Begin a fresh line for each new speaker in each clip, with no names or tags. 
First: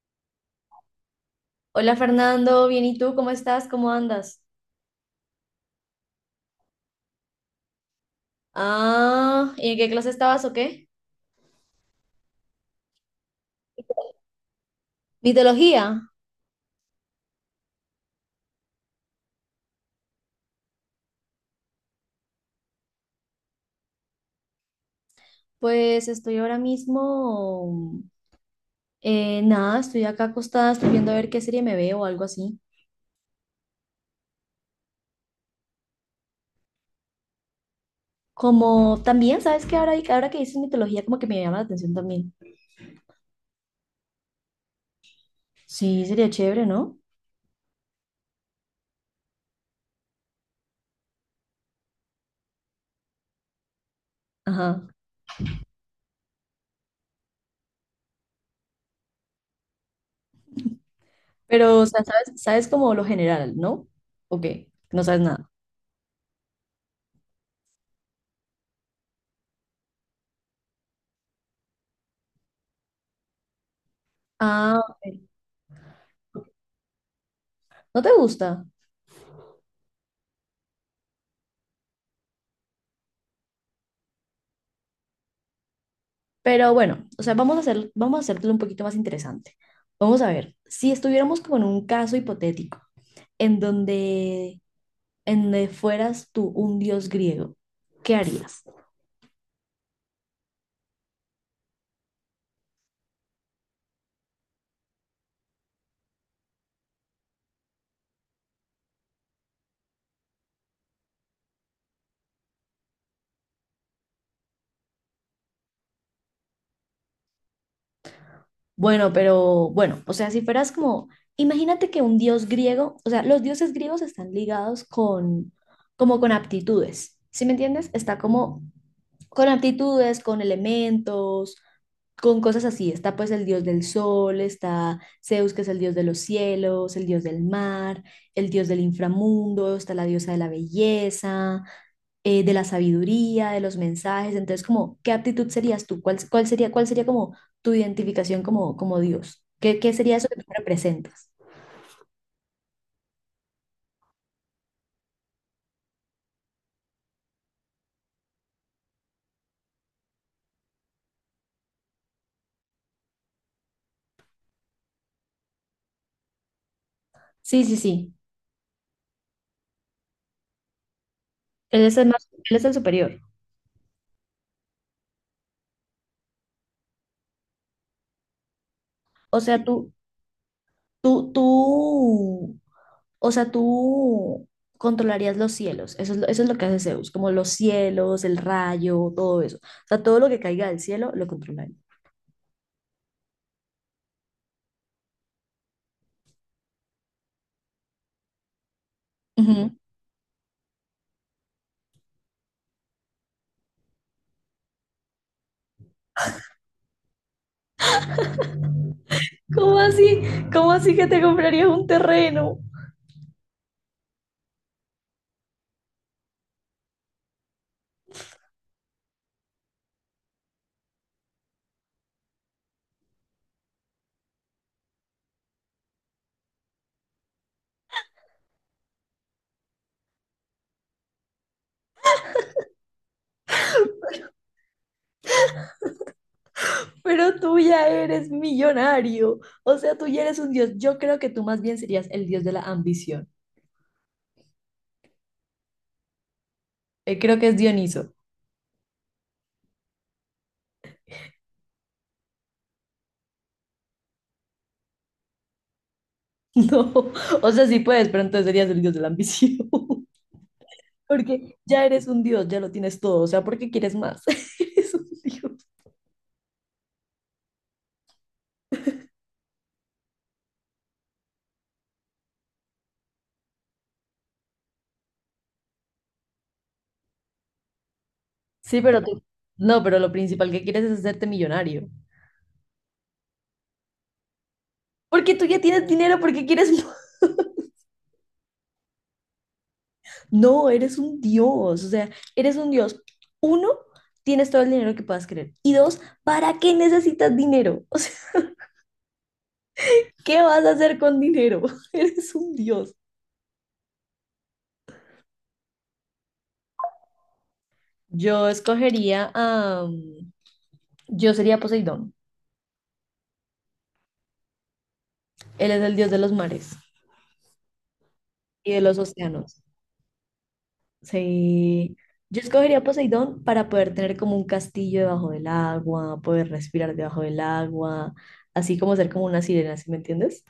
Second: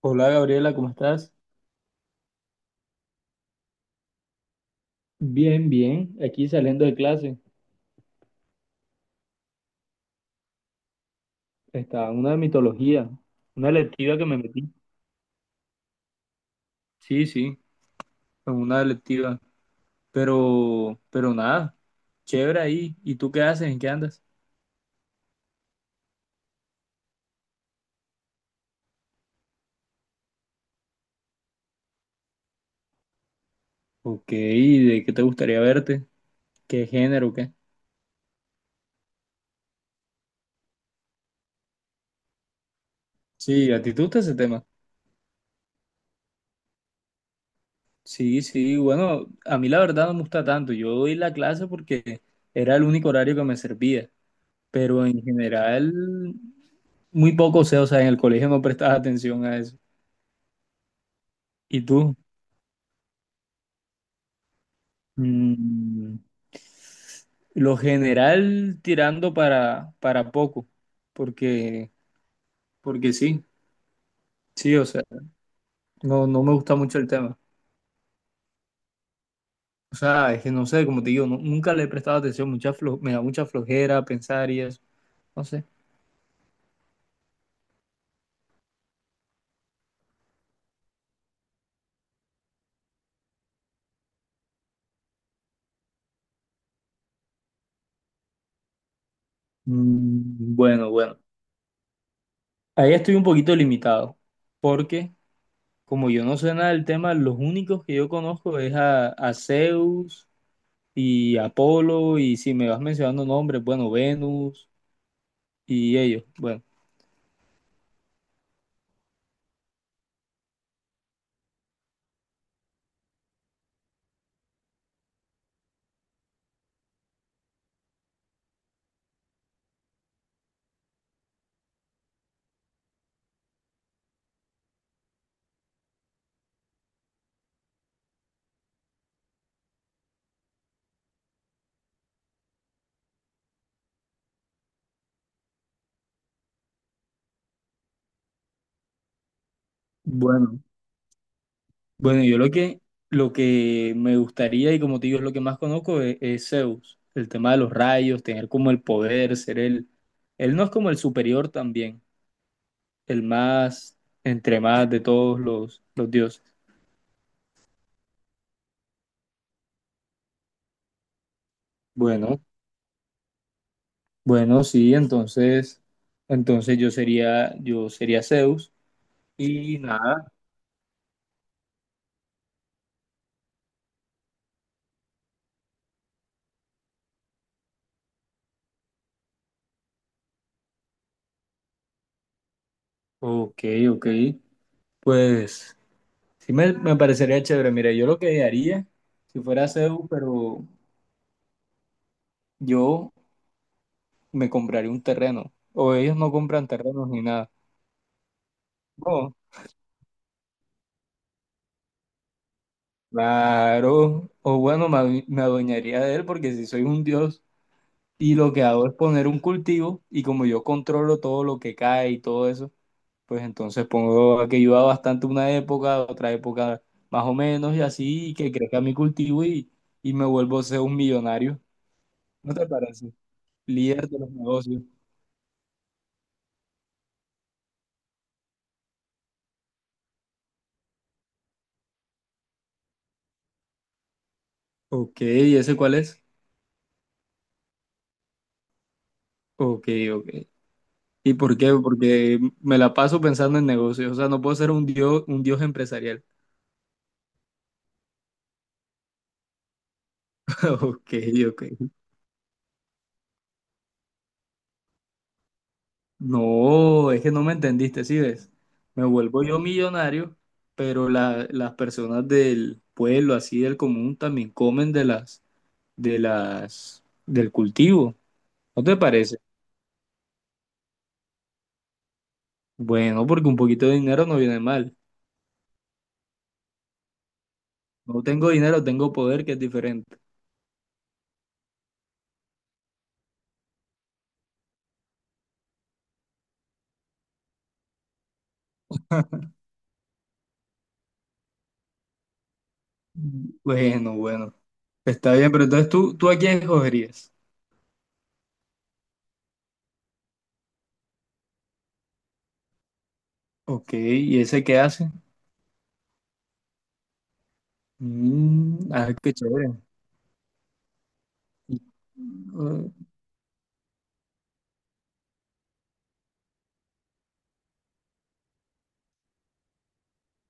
Hola Gabriela, ¿cómo estás?
Hola Fernando, bien, ¿y tú? ¿Cómo estás? ¿Cómo andas?
Bien, bien. Aquí saliendo de clase.
Ah, ¿y en qué clase estabas o qué?
Estaba en una de mitología, una electiva que me metí.
Mitología.
Sí, sí, en una electiva. Pero nada, chévere ahí. ¿Y tú qué haces? ¿En qué andas?
Pues estoy ahora mismo, nada, estoy acá acostada, estoy viendo a ver qué serie me veo o algo así.
Ok, ¿de qué te gustaría verte? ¿Qué género, qué?
Como también, ¿sabes qué? Ahora que dices mitología, como que me llama la atención también.
Sí, ¿a ti te gusta ese tema?
Sí, sería chévere, ¿no?
Sí, sí, bueno, a mí la verdad no me gusta tanto. Yo doy la clase porque era el único horario que me servía.
Ajá.
Pero en general, muy poco sé, o sea, en el colegio no prestaba atención a eso.
Pero,
¿Y
o sea,
tú?
¿sabes como lo general, ¿no? ¿O qué? No sabes nada.
Mm, lo general tirando para poco, porque, porque sí, sí,
Ah,
o sea,
ok.
no, no me gusta mucho el tema.
¿No te gusta?
O sea, es que no sé, como te digo, nunca le he prestado atención, me da mucha flojera pensar y eso, no sé.
Pero bueno, o sea, vamos a hacértelo un poquito más interesante. Vamos a ver, si estuviéramos como en un caso hipotético, en donde, en donde fueras tú un dios griego, ¿qué harías?
Bueno, bueno, ahí estoy un poquito limitado, porque como yo no sé nada del tema, los únicos que yo conozco es a Zeus y Apolo, y si me vas mencionando nombres, bueno, Venus y ellos. Bueno,
Bueno, pero bueno, o sea, si fueras como, imagínate que un dios griego, o sea, los dioses griegos están ligados con, como con aptitudes, ¿sí me entiendes? Está como con aptitudes, con elementos, con cosas así. Está pues el dios del sol, está Zeus, que es el dios de los cielos, el dios del mar, el dios del inframundo, está la diosa de la belleza, de la sabiduría, de los mensajes. Entonces, como, ¿qué aptitud serías tú? ¿Cuál sería, cuál sería como tu identificación como, como Dios? ¿Qué, qué sería eso que tú
bueno,
representas?
bueno, yo lo que me gustaría y como te digo es lo que más conozco es Zeus, el tema de los rayos, tener como el poder, él no es como el superior también, el más, entre más de todos los dioses.
Sí, sí, sí. Él es el más,
Bueno,
él es el superior.
bueno, sí, entonces yo sería Zeus
O sea,
y nada,
tú, tú, o sea, tú controlarías los cielos. Eso es, eso es lo que hace Zeus, como los cielos, el rayo, todo eso. O sea, todo lo que caiga del cielo lo controlaría.
ok, ok, pues sí me parecería chévere. Mira, yo lo que haría si fuera
Ujú.
Zeus, pero yo me compraría un terreno. O ellos no compran terrenos ni nada. No,
¿Cómo así? ¿Cómo así que te comprarías un terreno?
claro. O bueno, me adueñaría de él porque si soy un dios y lo que hago es poner un cultivo y como yo controlo todo lo que cae y todo eso, pues entonces pongo a que llueva bastante una época, otra época más o menos y así, y que crezca mi cultivo y me vuelvo a ser un millonario. ¿No te parece? Líder de los negocios.
Pero tú ya eres millonario. O sea, tú ya eres un dios. Yo creo que tú más bien serías el dios de la ambición.
Ok, ¿y ese cuál es?
Creo que es Dioniso.
Ok, ok. ¿Y por qué? Porque me la paso pensando en negocios. O sea, no puedo ser un dios empresarial.
No, o sea, sí puedes, pero entonces serías el dios de la ambición.
Ok,
Porque ya
ok.
eres un dios, ya lo tienes todo. O sea, ¿por qué quieres más? Eres un dios.
No, es que no me entendiste, ¿sí ves? Me vuelvo yo millonario, pero las personas del pueblo, así del común, también comen de del cultivo.
Sí,
¿No te
pero tú.
parece?
No, pero lo principal que quieres es hacerte millonario.
Bueno, porque un poquito de dinero no viene mal.
Porque tú ya tienes dinero, porque quieres. ¿Más?
No tengo dinero, tengo poder, que es diferente.
No, eres un dios. O sea, eres un dios. Uno, tienes todo el dinero que puedas querer. Y dos, ¿para qué necesitas dinero? O sea, ¿qué vas a hacer con dinero? Eres un dios.
Bueno, bueno. Está bien, pero ¿tú a quién escogerías?
Yo escogería a. Yo sería Poseidón.
Ok, ¿y ese qué hace?
Él es el dios de los mares y de
Mm,
los
ah, qué
océanos.
chévere. Y,
Sí. Yo escogería
mm,
Poseidón para poder tener como un castillo debajo del agua, poder respirar debajo del agua, así como ser como una sirena, ¿sí me entiendes?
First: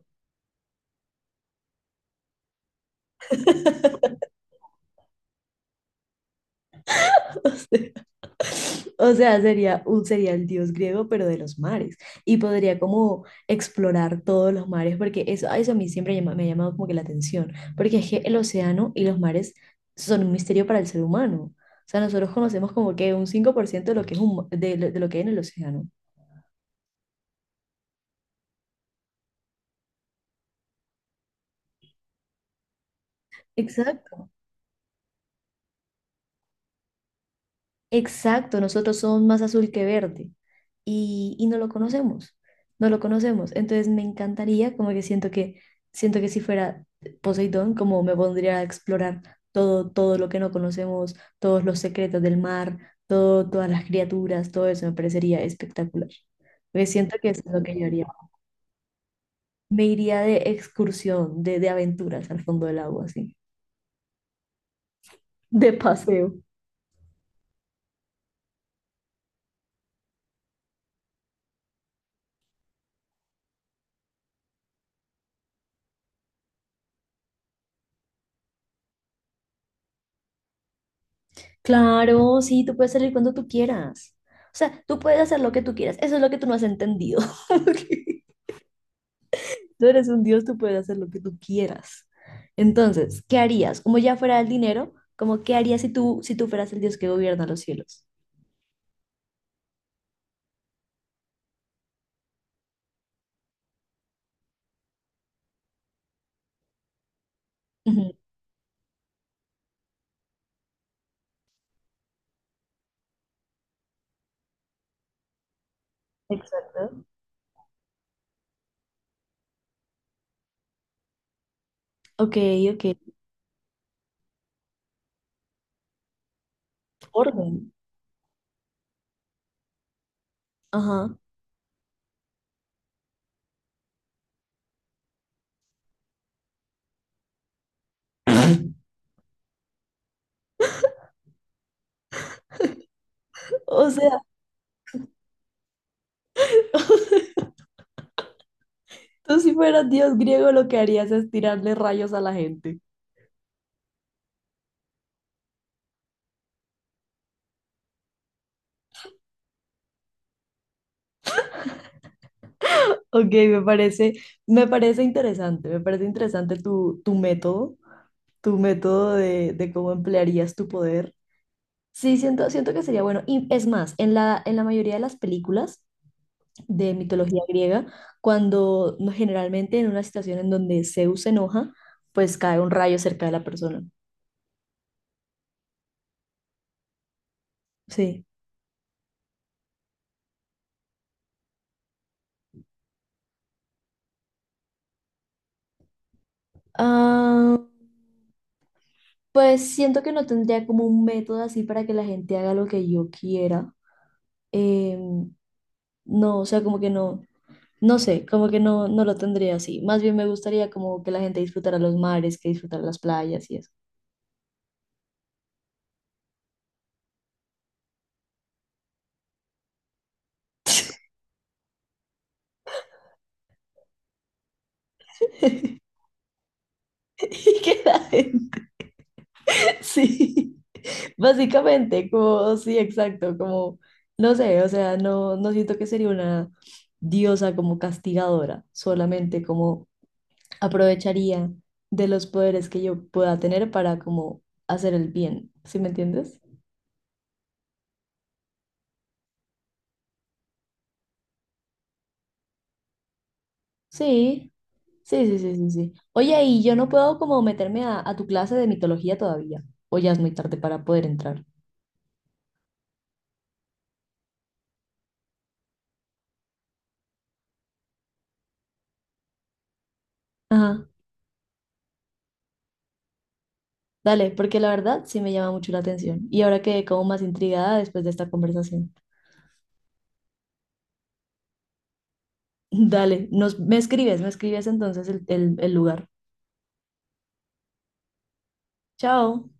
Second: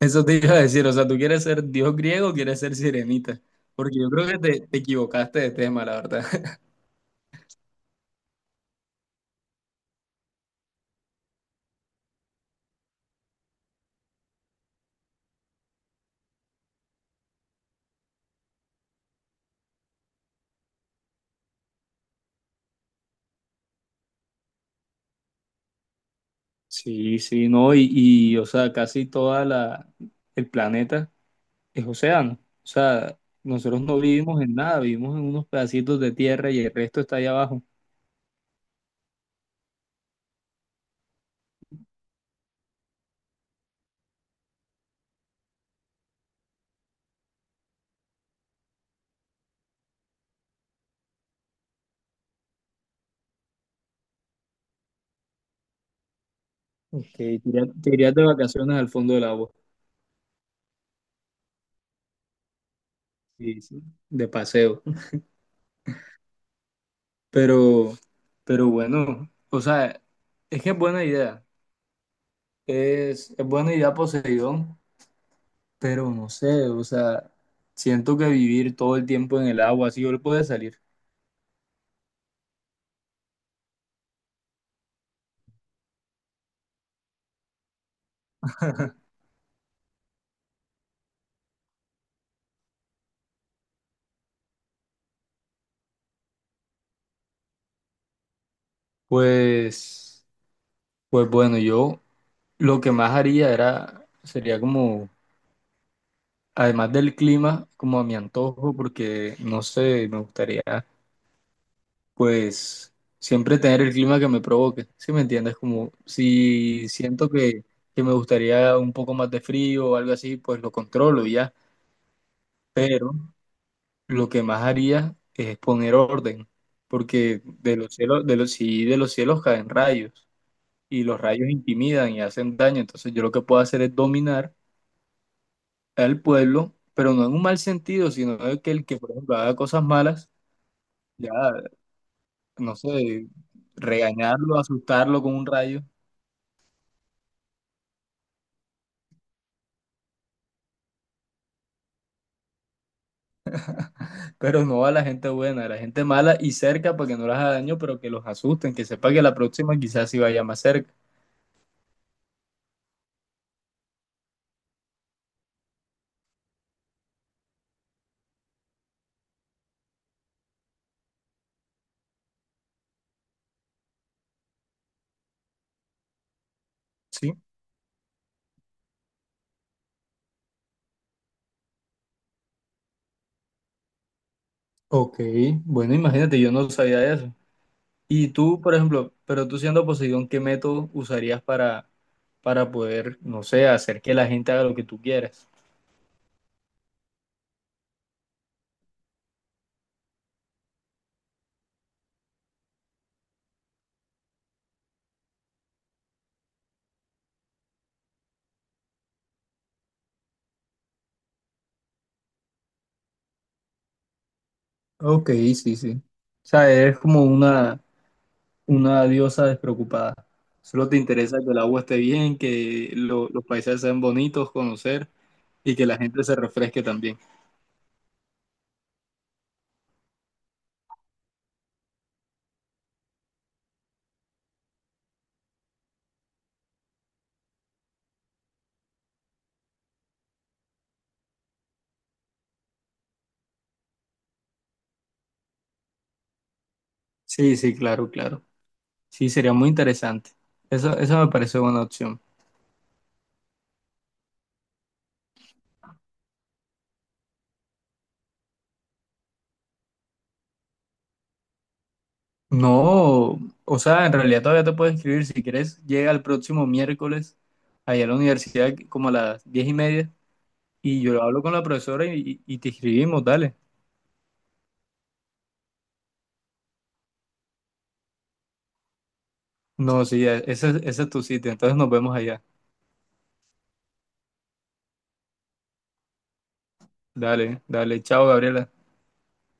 eso te iba a decir. O sea, ¿tú quieres ser dios griego o quieres ser sirenita? Porque yo creo que te equivocaste de tema, la verdad.
O sea, sería el dios griego, pero de los mares. Y podría como explorar todos los mares, porque eso, a eso a mí siempre me ha llamado como que la atención, porque es que el océano y los mares son un misterio para el ser humano. O sea, nosotros conocemos como que un 5% de lo que es un, de lo que hay en el océano.
Sí, sí, no, o sea, casi toda el planeta es océano. O sea, nosotros no
Exacto.
vivimos en nada, vivimos en unos pedacitos de tierra y el resto está allá abajo.
Exacto, nosotros somos más azul que verde y no lo conocemos, no lo conocemos. Entonces me encantaría, como que siento que si fuera Poseidón, como me pondría a explorar todo lo que no conocemos, todos los secretos del mar, todo, todas las criaturas, todo eso me parecería espectacular. Porque
Ok,
siento que eso es lo que yo
te
haría.
irías de vacaciones al fondo del agua.
Me iría de excursión, de aventuras al fondo del agua, así,
Sí, sí, de paseo.
de paseo.
Pero, pero bueno, o sea, es que es buena idea. Es buena idea Poseidón, pero no sé, o sea, siento que vivir todo el tiempo en el agua, así yo le puedo salir.
Claro, sí, tú puedes salir cuando tú quieras. O sea, tú puedes hacer lo que tú quieras. Eso es lo que tú no has entendido. Tú eres un dios, tú puedes hacer lo que tú quieras. Entonces, ¿qué harías? Como ya fuera el dinero, como qué harías si tú fueras el dios que gobierna los cielos?
Pues, pues bueno, yo lo que más haría era, sería como, además del clima, como a
Ujú,
mi antojo, porque no sé, me gustaría, pues, siempre tener el clima que me provoque, ¿sí me entiendes? Como si
exacto.
siento que me gustaría un poco más de frío o algo así, pues lo controlo y ya,
Ok, ok.
pero lo que más haría es poner orden, porque
Orden.
de los cielos, sí, de los cielos caen rayos y
Ajá.
los rayos intimidan y hacen daño. Entonces yo lo que puedo hacer es dominar al pueblo, pero no en un mal sentido, sino de que el que, por ejemplo, haga cosas malas, ya, no sé,
O sea,
regañarlo, asustarlo con un rayo,
tú si fueras dios griego, lo que harías es tirarle rayos a la gente.
pero no a la gente buena, a la gente mala y cerca para que no les haga daño, pero que los asusten, que sepa que la próxima quizás sí vaya más cerca.
Ok, me parece interesante tu, tu método. Tu método de cómo emplearías tu poder. Sí, siento que sería bueno. Y es más, en la mayoría de las películas de
Sí.
mitología griega, cuando no- generalmente en una situación en donde Zeus se enoja, pues cae un rayo cerca de la persona.
Ok, bueno, imagínate, yo no sabía eso.
Sí.
Y tú, por ejemplo, pero tú siendo Poseidón, ¿qué método usarías para poder, no sé, hacer que la gente haga lo que tú quieres?
Ah, pues siento que no tendría como un método así para que la gente haga lo que yo quiera. Em, no, o sea, como que no, no sé, como que no, no lo tendría así. Más bien me gustaría como que la gente disfrutara los mares, que disfrutara las playas y eso.
Ok, sí, sí. O sea, eres como una diosa despreocupada. Solo te interesa que el agua esté bien, que los paisajes sean bonitos, conocer y que la gente se refresque también.
Y queda en- Sí, básicamente, como, sí, exacto, como, no sé, o sea, no, no siento que sería una diosa como castigadora, solamente como aprovecharía de los poderes que yo pueda tener para como hacer el bien, ¿sí me entiendes?
Sí, sí, claro, claro. Sí, sería muy interesante. Eso me parece buena opción.
Sí, sí, sí, sí, sí, sí. Oye, y yo no puedo como meterme a tu clase de mitología todavía, o ya es muy tarde para poder entrar.
No, o sea, en realidad todavía te puedes escribir. Si quieres, llega el próximo miércoles allá a la universidad como a las 10:30
Ajá.
y yo hablo con la profesora y te escribimos, dale.
Dale, porque la verdad sí me llama mucho la atención y ahora quedé como más intrigada después de esta conversación.
No, sí, ese es tu sitio, entonces nos vemos allá.
Dale, me escribes entonces el lugar.
Dale, dale, chao, Gabriela.
Chao.